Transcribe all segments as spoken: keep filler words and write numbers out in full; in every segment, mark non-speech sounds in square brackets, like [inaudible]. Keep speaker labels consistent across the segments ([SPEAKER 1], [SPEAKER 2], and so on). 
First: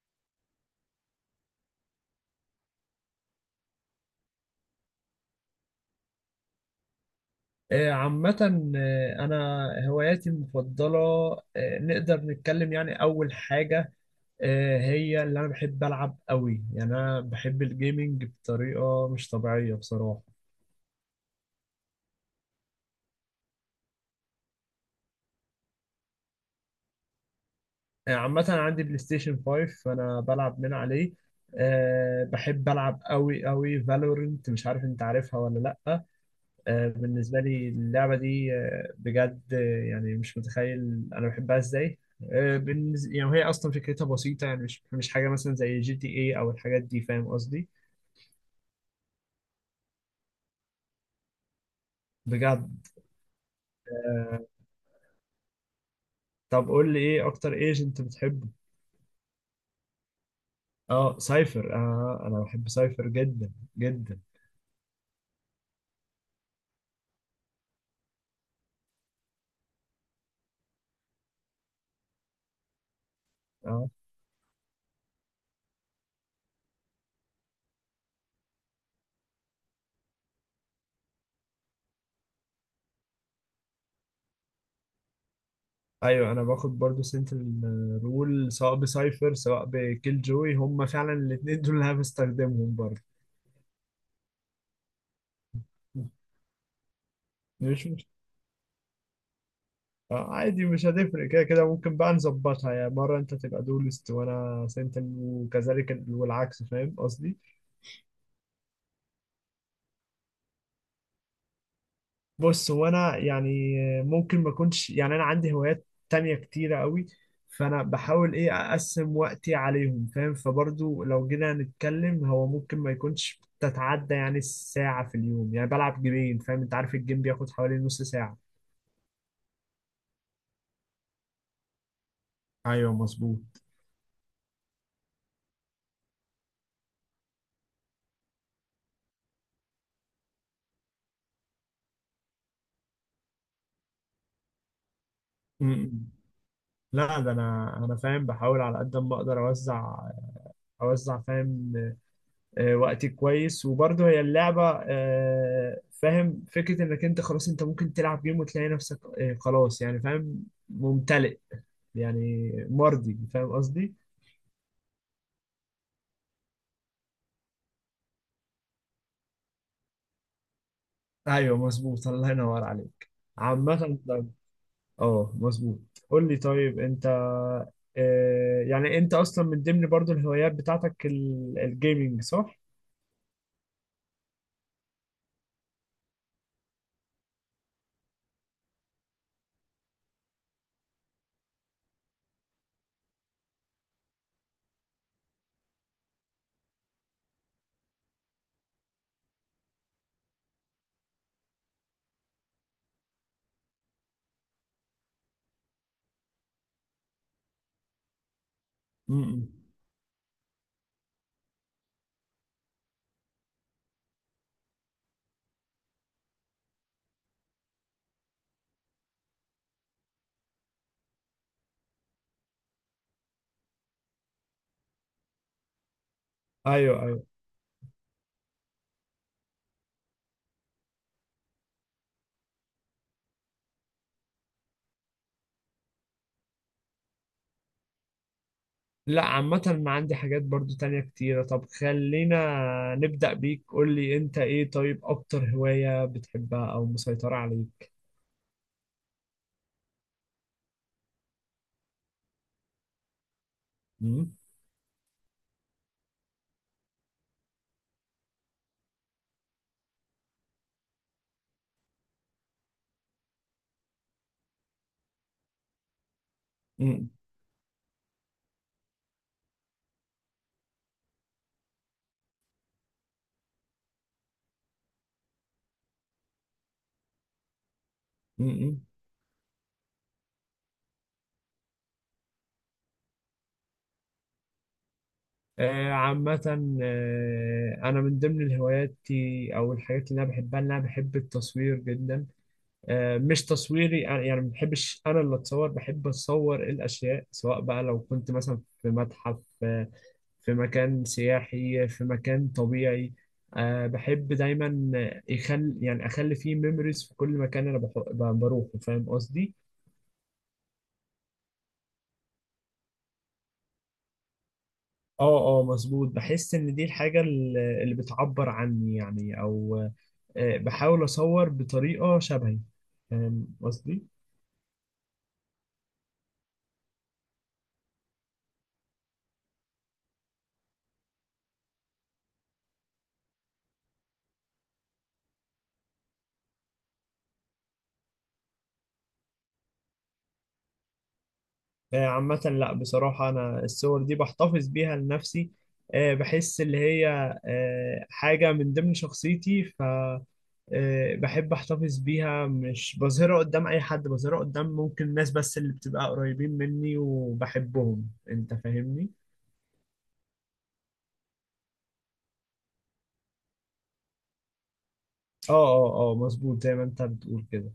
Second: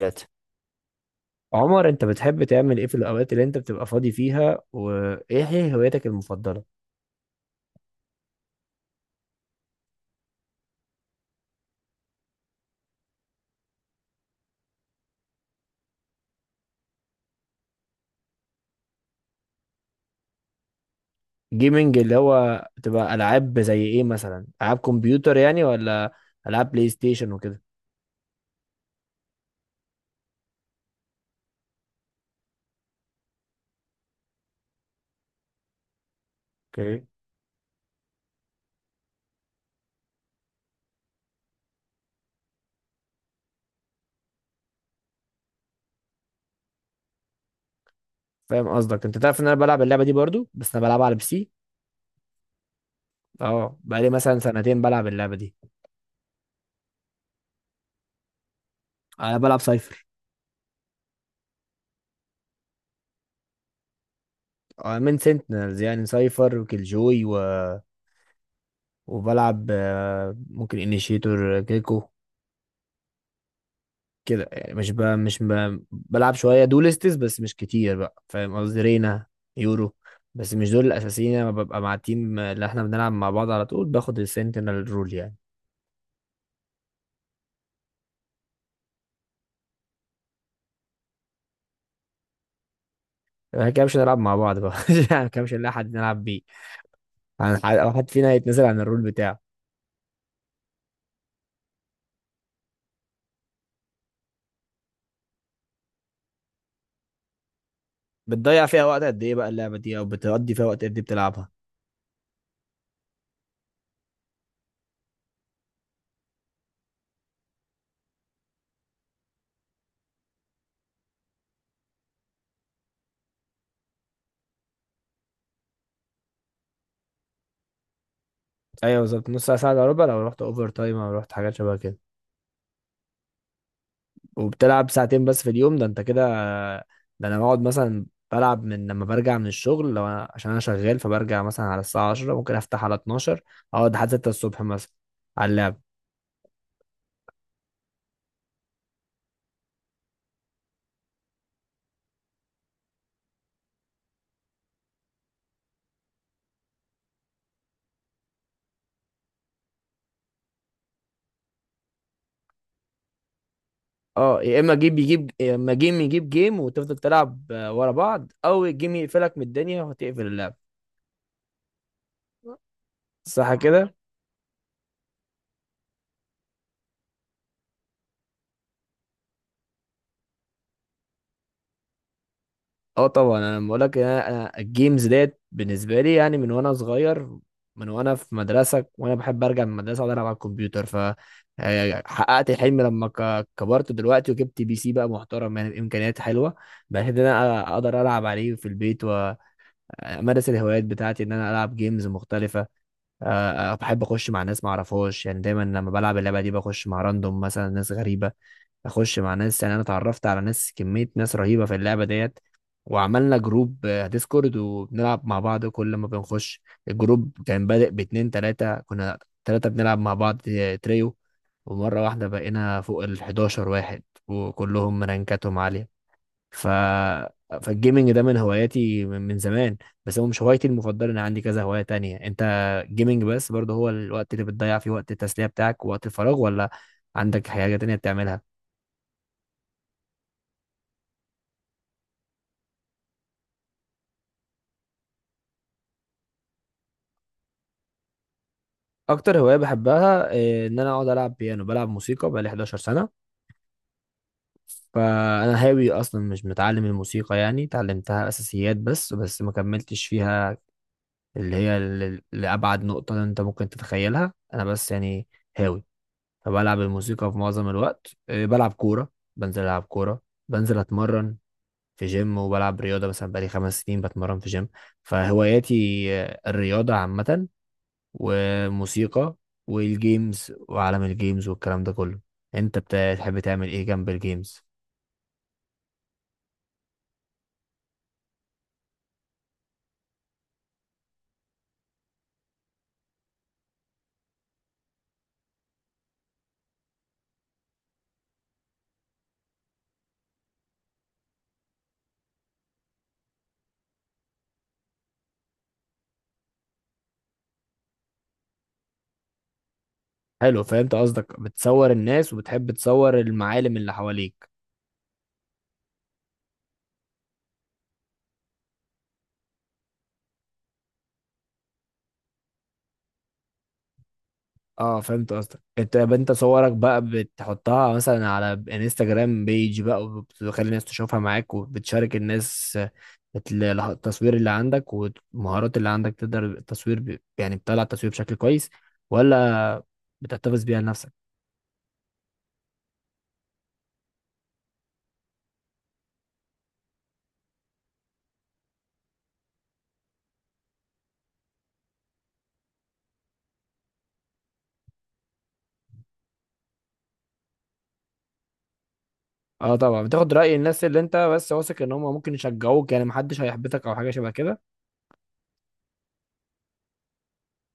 [SPEAKER 1] ثلاثة. عمر، انت بتحب تعمل ايه في الاوقات اللي انت بتبقى فاضي فيها، وايه هي هوايتك المفضلة؟
[SPEAKER 2] آه، عامة. آه، أنا هواياتي المفضلة. آه، نقدر نتكلم يعني أول حاجة. آه، هي اللي أنا بحب ألعب قوي، يعني أنا بحب الجيمنج بطريقة مش طبيعية بصراحة.
[SPEAKER 1] جيمنج اللي هو بتبقى العاب زي ايه مثلا؟ العاب كمبيوتر يعني، ولا العاب بلاي ستيشن وكده؟
[SPEAKER 2] آه، عامة أنا عندي بلاي ستيشن فايف فأنا بلعب من عليه. آه، بحب ألعب قوي قوي فالورنت، مش عارف أنت عارفها ولا لأ؟ آه،
[SPEAKER 1] اوكي.
[SPEAKER 2] بالنسبة لي اللعبة دي آه، بجد آه، يعني مش متخيل أنا بحبها إزاي. آه، بالنز- يعني وهي أصلا فكرتها بسيطة، يعني مش مش حاجة مثلا زي جي تي إيه أو الحاجات دي، فاهم قصدي؟
[SPEAKER 1] فاهم قصدك. انت تعرف ان انا بلعب اللعبة دي برضو، بس انا بلعبها على بي سي.
[SPEAKER 2] بجد.
[SPEAKER 1] اه، بقالي مثلا
[SPEAKER 2] آه،
[SPEAKER 1] سنتين بلعب اللعبة دي.
[SPEAKER 2] طب قول لي إيه أكتر ايجنت بتحبه؟
[SPEAKER 1] انا بلعب سايفر.
[SPEAKER 2] أه سايفر، أه أنا بحب سايفر جدا جدا.
[SPEAKER 1] اه، من سنتينلز يعني سايفر وكيلجوي و... وبلعب آه، ممكن انيشيتور كيكو
[SPEAKER 2] أه
[SPEAKER 1] كده يعني. مش ب... مش ب... بلعب شويه دولستس بس مش كتير بقى، فاهم قصدي؟ رينا، يورو، بس مش دول الاساسيين. انا ببقى مع التيم اللي احنا بنلعب مع بعض على طول، باخد السنتينل رول يعني.
[SPEAKER 2] أيوه، أنا باخد برضو سنترال رول سواء بسايفر سواء بكيل جوي، هما فعلا الاتنين دول اللي أنا بستخدمهم برضو.
[SPEAKER 1] احنا كده مش هنلعب مع بعض بقى. [laughs] يعني كده مش هنلاقي حد نلعب بيه. عن-
[SPEAKER 2] مش
[SPEAKER 1] او حد فينا هيتنزل عن الرول بتاعه.
[SPEAKER 2] آه، عادي مش هتفرق كده كده، ممكن بقى نظبطها، يعني مرة انت تبقى دولست وانا سنتر وكذلك ال- والعكس، فاهم قصدي؟
[SPEAKER 1] بتضيع فيها وقت قد ايه بقى اللعبه دي، او بتقضي فيها وقت قد ايه بتلعبها؟
[SPEAKER 2] بص وانا يعني ممكن ما اكونش، يعني انا عندي هوايات تانية كتيرة قوي، فانا بحاول ايه اقسم وقتي عليهم فاهم، فبرضو لو جينا نتكلم هو ممكن ما يكونش تتعدى يعني الساعة في اليوم، يعني بلعب جيمين فاهم، انت عارف الجيم بياخد حوالي نص ساعة.
[SPEAKER 1] ايوه، بالظبط. نص ساعه ساعه الا ربع لو رحت اوفر تايم او رحت حاجات شبه كده.
[SPEAKER 2] ايوه مظبوط.
[SPEAKER 1] وبتلعب ساعتين بس في اليوم، ده انت كده؟ ده انا بقعد مثلا بلعب من لما برجع من الشغل، لو انا عشان انا شغال، فبرجع مثلا على الساعة عشرة، ممكن افتح على اتناشر، اقعد لحد ستة الصبح مثلا على
[SPEAKER 2] م-
[SPEAKER 1] اللعب.
[SPEAKER 2] م. لا ده انا انا فاهم، بحاول على قد ما اقدر اوزع اوزع فاهم آه، وقتي كويس، وبرضه هي اللعبه آه، فاهم فكره انك انت خلاص انت ممكن تلعب جيم وتلاقي نفسك آه، خلاص يعني فاهم ممتلئ يعني مرضي، فاهم قصدي؟
[SPEAKER 1] اه، يا اما جيب يجيب، يا اما جيم يجيب جيم، وتفضل تلعب آه، ورا بعض، او الجيم يقفلك من الدنيا وتقفل اللعب.
[SPEAKER 2] ايوه مظبوط، الله ينور عليك.
[SPEAKER 1] صح كده.
[SPEAKER 2] عامه طيب. اه مظبوط. قول لي طيب انت آه، يعني انت اصلا من ضمن برضه الهوايات بتاعتك ال- الجيمينج، صح؟
[SPEAKER 1] اه طبعا، انا بقول لك، انا أنا الجيمز ديت بالنسبه لي يعني من وانا صغير، من وانا في مدرسه وانا بحب ارجع من المدرسه اقعد العب على الكمبيوتر. ف آه، حققت الحلم لما ك- كبرت دلوقتي، وجبت بي سي بقى محترم يعني بامكانيات حلوه، بحيث ان انا اقدر العب عليه في البيت وامارس الهوايات بتاعتي، ان انا العب جيمز مختلفه. آه، بحب اخش مع ناس ما اعرفهاش، يعني دايما لما بلعب اللعبه دي بخش مع راندوم مثلا، ناس غريبه، اخش مع
[SPEAKER 2] امم
[SPEAKER 1] ناس. يعني انا اتعرفت على ناس، كميه ناس رهيبه في اللعبه ديت، وعملنا جروب آه، ديسكورد، وبنلعب مع بعض كل ما بنخش. الجروب كان بادئ باتنين تلاته كنا، تلاته بنلعب مع بعض آه، تريو، ومره واحده بقينا فوق ال حداشر واحد وكلهم رانكاتهم عاليه. ف
[SPEAKER 2] ايوه.
[SPEAKER 1] فالجيمنج ده من هواياتي من من زمان، بس هو مش هوايتي المفضله. انا عندي كذا هوايه تانية. انت جيمنج بس برضه هو الوقت اللي بتضيع فيه، وقت التسليه بتاعك ووقت الفراغ، ولا عندك حاجه تانية بتعملها؟
[SPEAKER 2] لا عامة ما عندي حاجات برضو تانية كتيرة، طب خلينا نبدأ بيك، قول لي انت ايه طيب اكتر هواية بتحبها او مسيطرة عليك؟
[SPEAKER 1] اكتر هوايه بحبها آه، ان انا اقعد العب بيانو. بلعب موسيقى بقالي حداشر سنة سنه،
[SPEAKER 2] مم؟
[SPEAKER 1] فانا هاوي اصلا، مش متعلم الموسيقى. يعني اتعلمتها اساسيات بس بس ما كملتش فيها، اللي هي ل- لابعد نقطه انت ممكن تتخيلها. انا بس يعني هاوي، فبلعب
[SPEAKER 2] مم.
[SPEAKER 1] الموسيقى في معظم الوقت. إيه، بلعب كورة، بنزل ألعب كورة، بنزل أتمرن في جيم، وبلعب رياضة. مثلا بقالي خمس سنين بتمرن في جيم. فهواياتي آه، الرياضة عامة،
[SPEAKER 2] مم.
[SPEAKER 1] وموسيقى، والجيمز وعالم الجيمز والكلام ده كله. انت بتحب تعمل ايه جنب الجيمز؟
[SPEAKER 2] آه عامة، آه انا من ضمن الهوايات او الحاجات اللي انا بحبها ان انا بحب التصوير جدا. آه مش تصويري، يعني ما بحبش انا اللي اتصور، بحب اتصور الاشياء سواء بقى لو كنت مثلا في متحف آه، في مكان سياحي في مكان طبيعي. أه بحب دايما يخل، يعني اخلي فيه ميموريز في كل مكان انا بح- ب- بروحه، فاهم قصدي؟
[SPEAKER 1] حلو. فهمت قصدك، بتصور الناس وبتحب تصور المعالم اللي حواليك.
[SPEAKER 2] اه اه مظبوط، بحس ان دي الحاجة ال- اللي بتعبر عني يعني، او أه بحاول اصور بطريقة شبهي، فاهم قصدي؟
[SPEAKER 1] اه، فهمت قصدك. انت يبقى انت صورك بقى بتحطها مثلا على انستجرام بيج بقى، وبتخلي الناس تشوفها معاك، وبتشارك الناس بتل- التصوير اللي عندك والمهارات اللي عندك، تقدر التصوير ب... يعني بتطلع التصوير بشكل كويس، ولا بتحتفظ بيها لنفسك؟
[SPEAKER 2] آه، عامة لا بصراحة أنا الصور دي بحتفظ بيها لنفسي. آه، بحس اللي هي آه، حاجة من ضمن شخصيتي ف آه، بحب أحتفظ بيها مش بظهرها قدام أي حد، بظهرها قدام ممكن الناس بس اللي بتبقى قريبين مني وبحبهم، أنت فاهمني؟
[SPEAKER 1] اه طبعا، بتاخد رأي الناس اللي انت بس واثق ان هم ممكن يشجعوك، يعني محدش هيحبطك او حاجة شبه كده.
[SPEAKER 2] اه اه اه مظبوط، زي ما أنت بتقول كده.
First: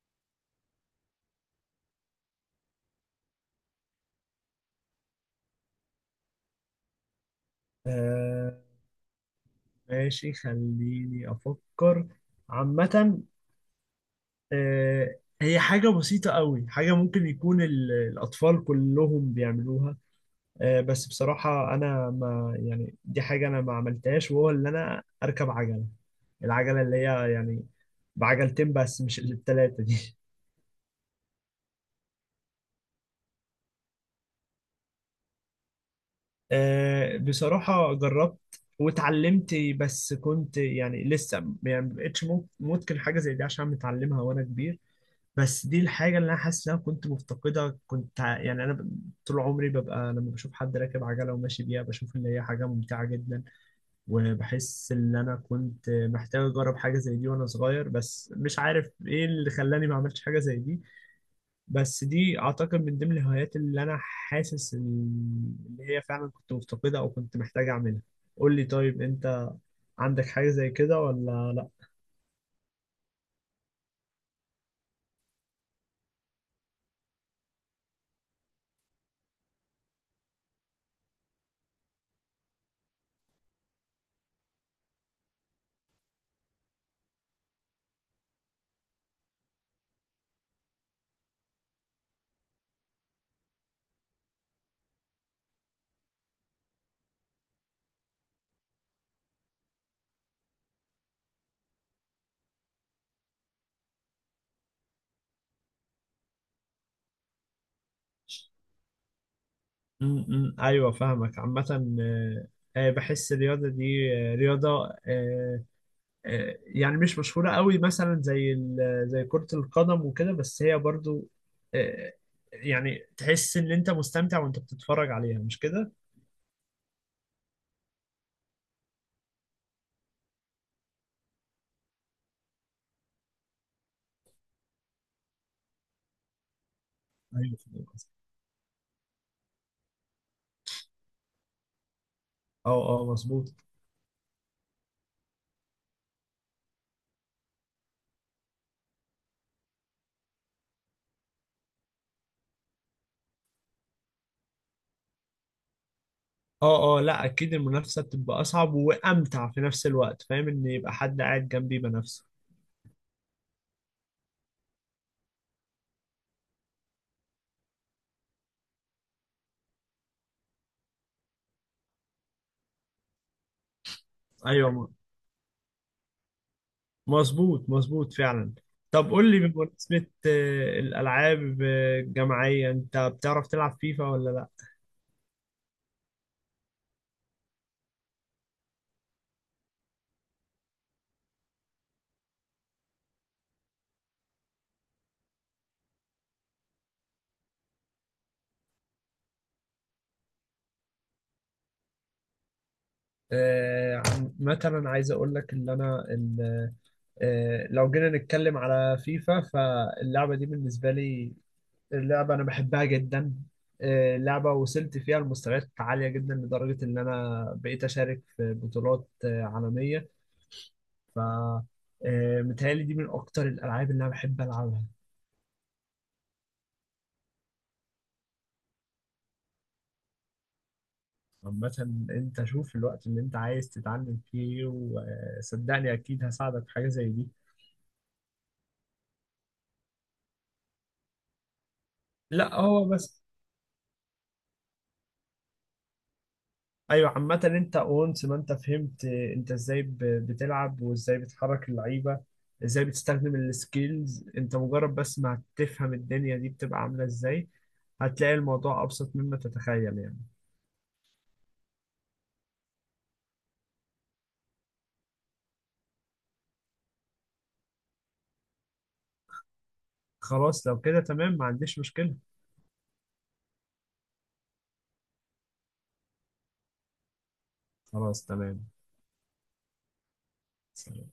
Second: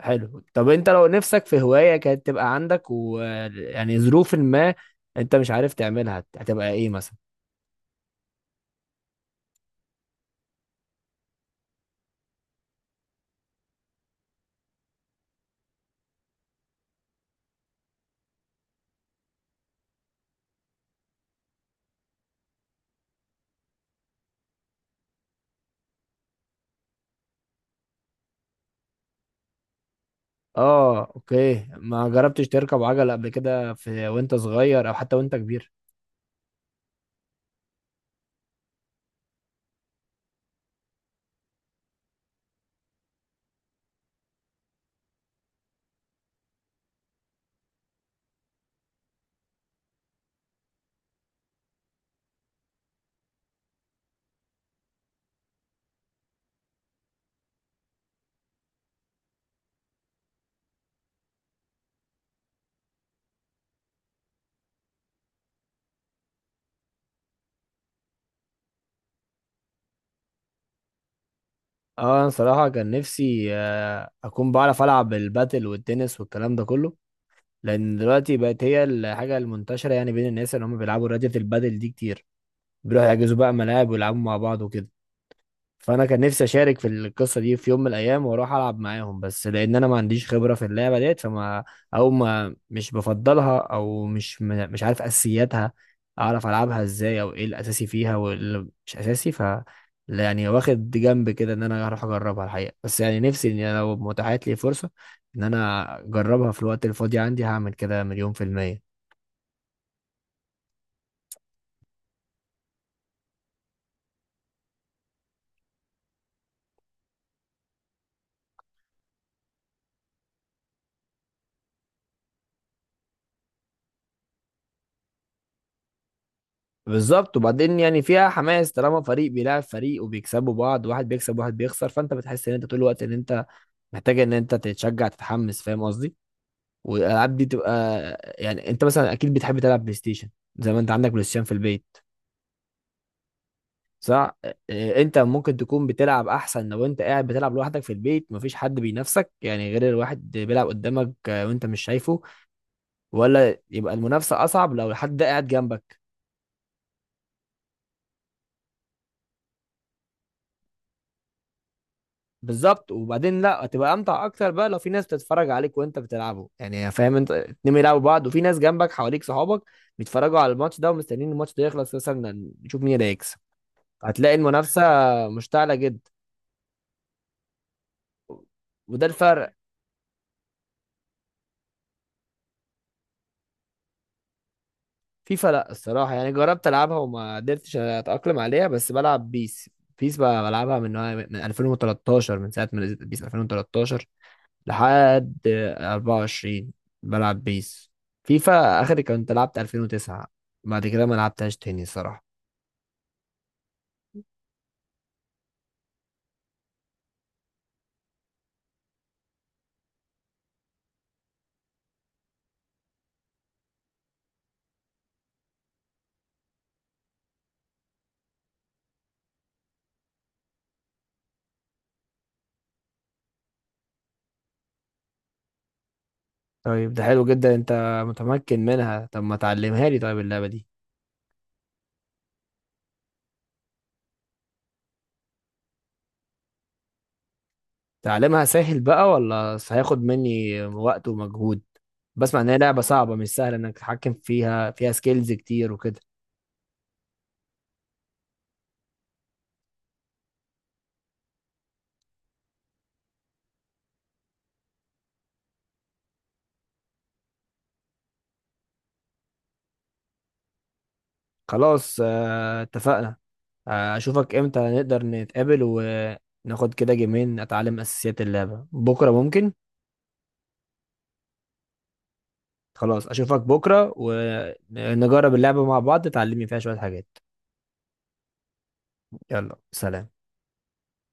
[SPEAKER 1] حلو. طب انت لو نفسك في هواية كانت تبقى عندك، ويعني ظروف ما، انت مش عارف تعملها، هتبقى ايه مثلا؟
[SPEAKER 2] آه، ماشي خليني أفكر. عامة آه، هي حاجة بسيطة قوي، حاجة ممكن يكون ال- الأطفال كلهم بيعملوها آه، بس بصراحة أنا ما يعني دي حاجة أنا ما عملتهاش، وهو اللي أنا أركب عجلة، العجلة اللي هي يعني بعجلتين بس مش التلاتة دي.
[SPEAKER 1] اه اوكي، ما جربتش تركب عجلة قبل كده في وانت صغير، او حتى وانت كبير؟
[SPEAKER 2] [laughs] آه، بصراحة جربت واتعلمت، بس كنت يعني لسه، يعني ما بقتش مم- ممكن حاجة زي دي عشان متعلمها وأنا كبير. بس دي الحاجة اللي أنا حاسس إن أنا كنت مفتقدة، كنت ع- يعني أنا ب- طول عمري ببقى لما بشوف حد راكب عجلة وماشي بيها بشوف إن هي حاجة ممتعة جدا، وبحس ان انا كنت محتاج اجرب حاجه زي دي وانا صغير، بس مش عارف ايه اللي خلاني ما عملتش حاجه زي دي. بس دي اعتقد من ضمن الهوايات اللي انا حاسس ان إن هي فعلا كنت مفتقدها او كنت محتاج اعملها. قول لي طيب انت، عندك حاجه زي كده ولا لا؟
[SPEAKER 1] اه، انا صراحة كان نفسي آه، اكون بعرف العب الباتل والتنس والكلام ده كله، لان دلوقتي بقت هي الحاجة المنتشرة يعني بين الناس، اللي هم بيلعبوا رياضة البادل دي كتير، بيروحوا يحجزوا بقى ملاعب ويلعبوا مع بعض وكده. فانا كان نفسي اشارك في القصه دي في يوم من الايام، واروح العب معاهم، بس لان انا ما عنديش خبره في اللعبه ديت، فما او ما، مش بفضلها، او مش م- مش عارف اساسياتها، اعرف العبها ازاي، او ايه الاساسي فيها واللي مش اساسي. ف لا يعني، واخد جنب كده ان انا هروح اجربها الحقيقه، بس يعني نفسي ان أنا لو متاحت لي فرصه ان انا اجربها في الوقت الفاضي عندي، هعمل كده مليون في الميه.
[SPEAKER 2] امم ايوه فاهمك. عامه آه، آه، بحس الرياضه دي آه، رياضه آه، آه، يعني مش مشهورة قوي مثلا زي ال- زي كرة القدم وكده، بس هي برضو آه، يعني تحس ان انت مستمتع وانت بتتفرج عليها، مش كده؟
[SPEAKER 1] بالظبط. وبعدين يعني فيها حماس، طالما فريق بيلعب فريق وبيكسبوا بعض، واحد بيكسب واحد بيخسر، فانت بتحس ان انت طول الوقت ان انت محتاجه ان انت تتشجع تتحمس، فاهم قصدي؟ والالعاب دي
[SPEAKER 2] ايوه
[SPEAKER 1] تبقى
[SPEAKER 2] فاهم قصدك.
[SPEAKER 1] يعني. انت مثلا اكيد بتحب تلعب بلاي ستيشن، زي ما انت عندك بلاي ستيشن في البيت،
[SPEAKER 2] اه اه مظبوط.
[SPEAKER 1] صح؟ آه، انت ممكن تكون بتلعب احسن لو انت قاعد بتلعب لوحدك في البيت، مفيش حد بينافسك، يعني غير الواحد بيلعب قدامك آه، وانت مش شايفه، ولا يبقى المنافسه اصعب لو حد قاعد جنبك؟
[SPEAKER 2] اه اه لا اكيد المنافسة بتبقى اصعب وامتع في نفس الوقت، فاهم ان يبقى حد قاعد جنبي بنفسه.
[SPEAKER 1] بالظبط. وبعدين لا، هتبقى امتع اكتر بقى لو في ناس بتتفرج عليك وانت بتلعبه، يعني فاهم، انت اتنين بيلعبوا بعض وفي ناس جنبك حواليك، صحابك بيتفرجوا على الماتش ده، ومستنيين الماتش ده يخلص مثلا نشوف مين اللي هيكسب، هتلاقي
[SPEAKER 2] ايوه
[SPEAKER 1] المنافسه
[SPEAKER 2] م-
[SPEAKER 1] مشتعله جدا.
[SPEAKER 2] مظبوط مظبط فعلا.
[SPEAKER 1] وده
[SPEAKER 2] طب قول لي
[SPEAKER 1] الفرق.
[SPEAKER 2] بمناسبة آه، الالعاب آه، الجماعية، انت بتعرف تلعب فيفا ولا لا؟
[SPEAKER 1] فيفا لا الصراحه، يعني جربت العبها وما قدرتش اتاقلم عليها، بس بلعب بيس. بيس بقى بلعبها من من ألفين وتلتاشر، من ساعه ما نزلت بيس ألفين وتلتاشر لحد أربعة وعشرين، بلعب بيس. فيفا آخر كنت لعبت ألفين وتسعة، بعد كده ما لعبتهاش تاني الصراحة.
[SPEAKER 2] آه، عن- مثلا عايز اقول لك ان انا آه، لو جينا نتكلم على فيفا فاللعبة دي بالنسبة لي، اللعبة أنا بحبها جدا. آه، لعبة وصلت فيها لمستويات عالية جدا لدرجة إن أنا بقيت أشارك في بطولات آه، عالمية ف آه، متهيألي دي من أكتر الألعاب اللي أنا بحب ألعبها.
[SPEAKER 1] طيب ده حلو جدا، انت متمكن منها. طب ما تعلمها لي طيب اللعبة دي.
[SPEAKER 2] عامة أنت شوف الوقت اللي أنت عايز تتعلم فيه، وصدقني أكيد هساعدك في حاجة زي دي.
[SPEAKER 1] تعلمها سهل بقى، ولا هياخد مني وقت ومجهود؟ بسمع ان
[SPEAKER 2] لا
[SPEAKER 1] هي لعبة
[SPEAKER 2] هو
[SPEAKER 1] صعبة،
[SPEAKER 2] بس.
[SPEAKER 1] مش سهلة انك تتحكم فيها، فيها سكيلز كتير وكده.
[SPEAKER 2] ايوه عامة انت اونس ما انت فهمت انت ازاي ب- بتلعب وازاي بتحرك اللعيبة، ازاي بتستخدم السكيلز، انت مجرد بس ما هتفهم الدنيا دي بتبقى عاملة ازاي، هتلاقي الموضوع ابسط مما تتخيل يعني.
[SPEAKER 1] خلاص آه، اتفقنا. آه، اشوفك امتى نقدر نتقابل، وناخد كده جيمين اتعلم اساسيات اللعبة. بكرة ممكن؟
[SPEAKER 2] خلاص لو كده تمام، ما عنديش مشكلة.
[SPEAKER 1] خلاص اشوفك بكرة، ونجرب اللعبة مع بعض، تعلمني فيها شوية حاجات.
[SPEAKER 2] خلاص تمام.
[SPEAKER 1] يلا سلام.
[SPEAKER 2] سلام.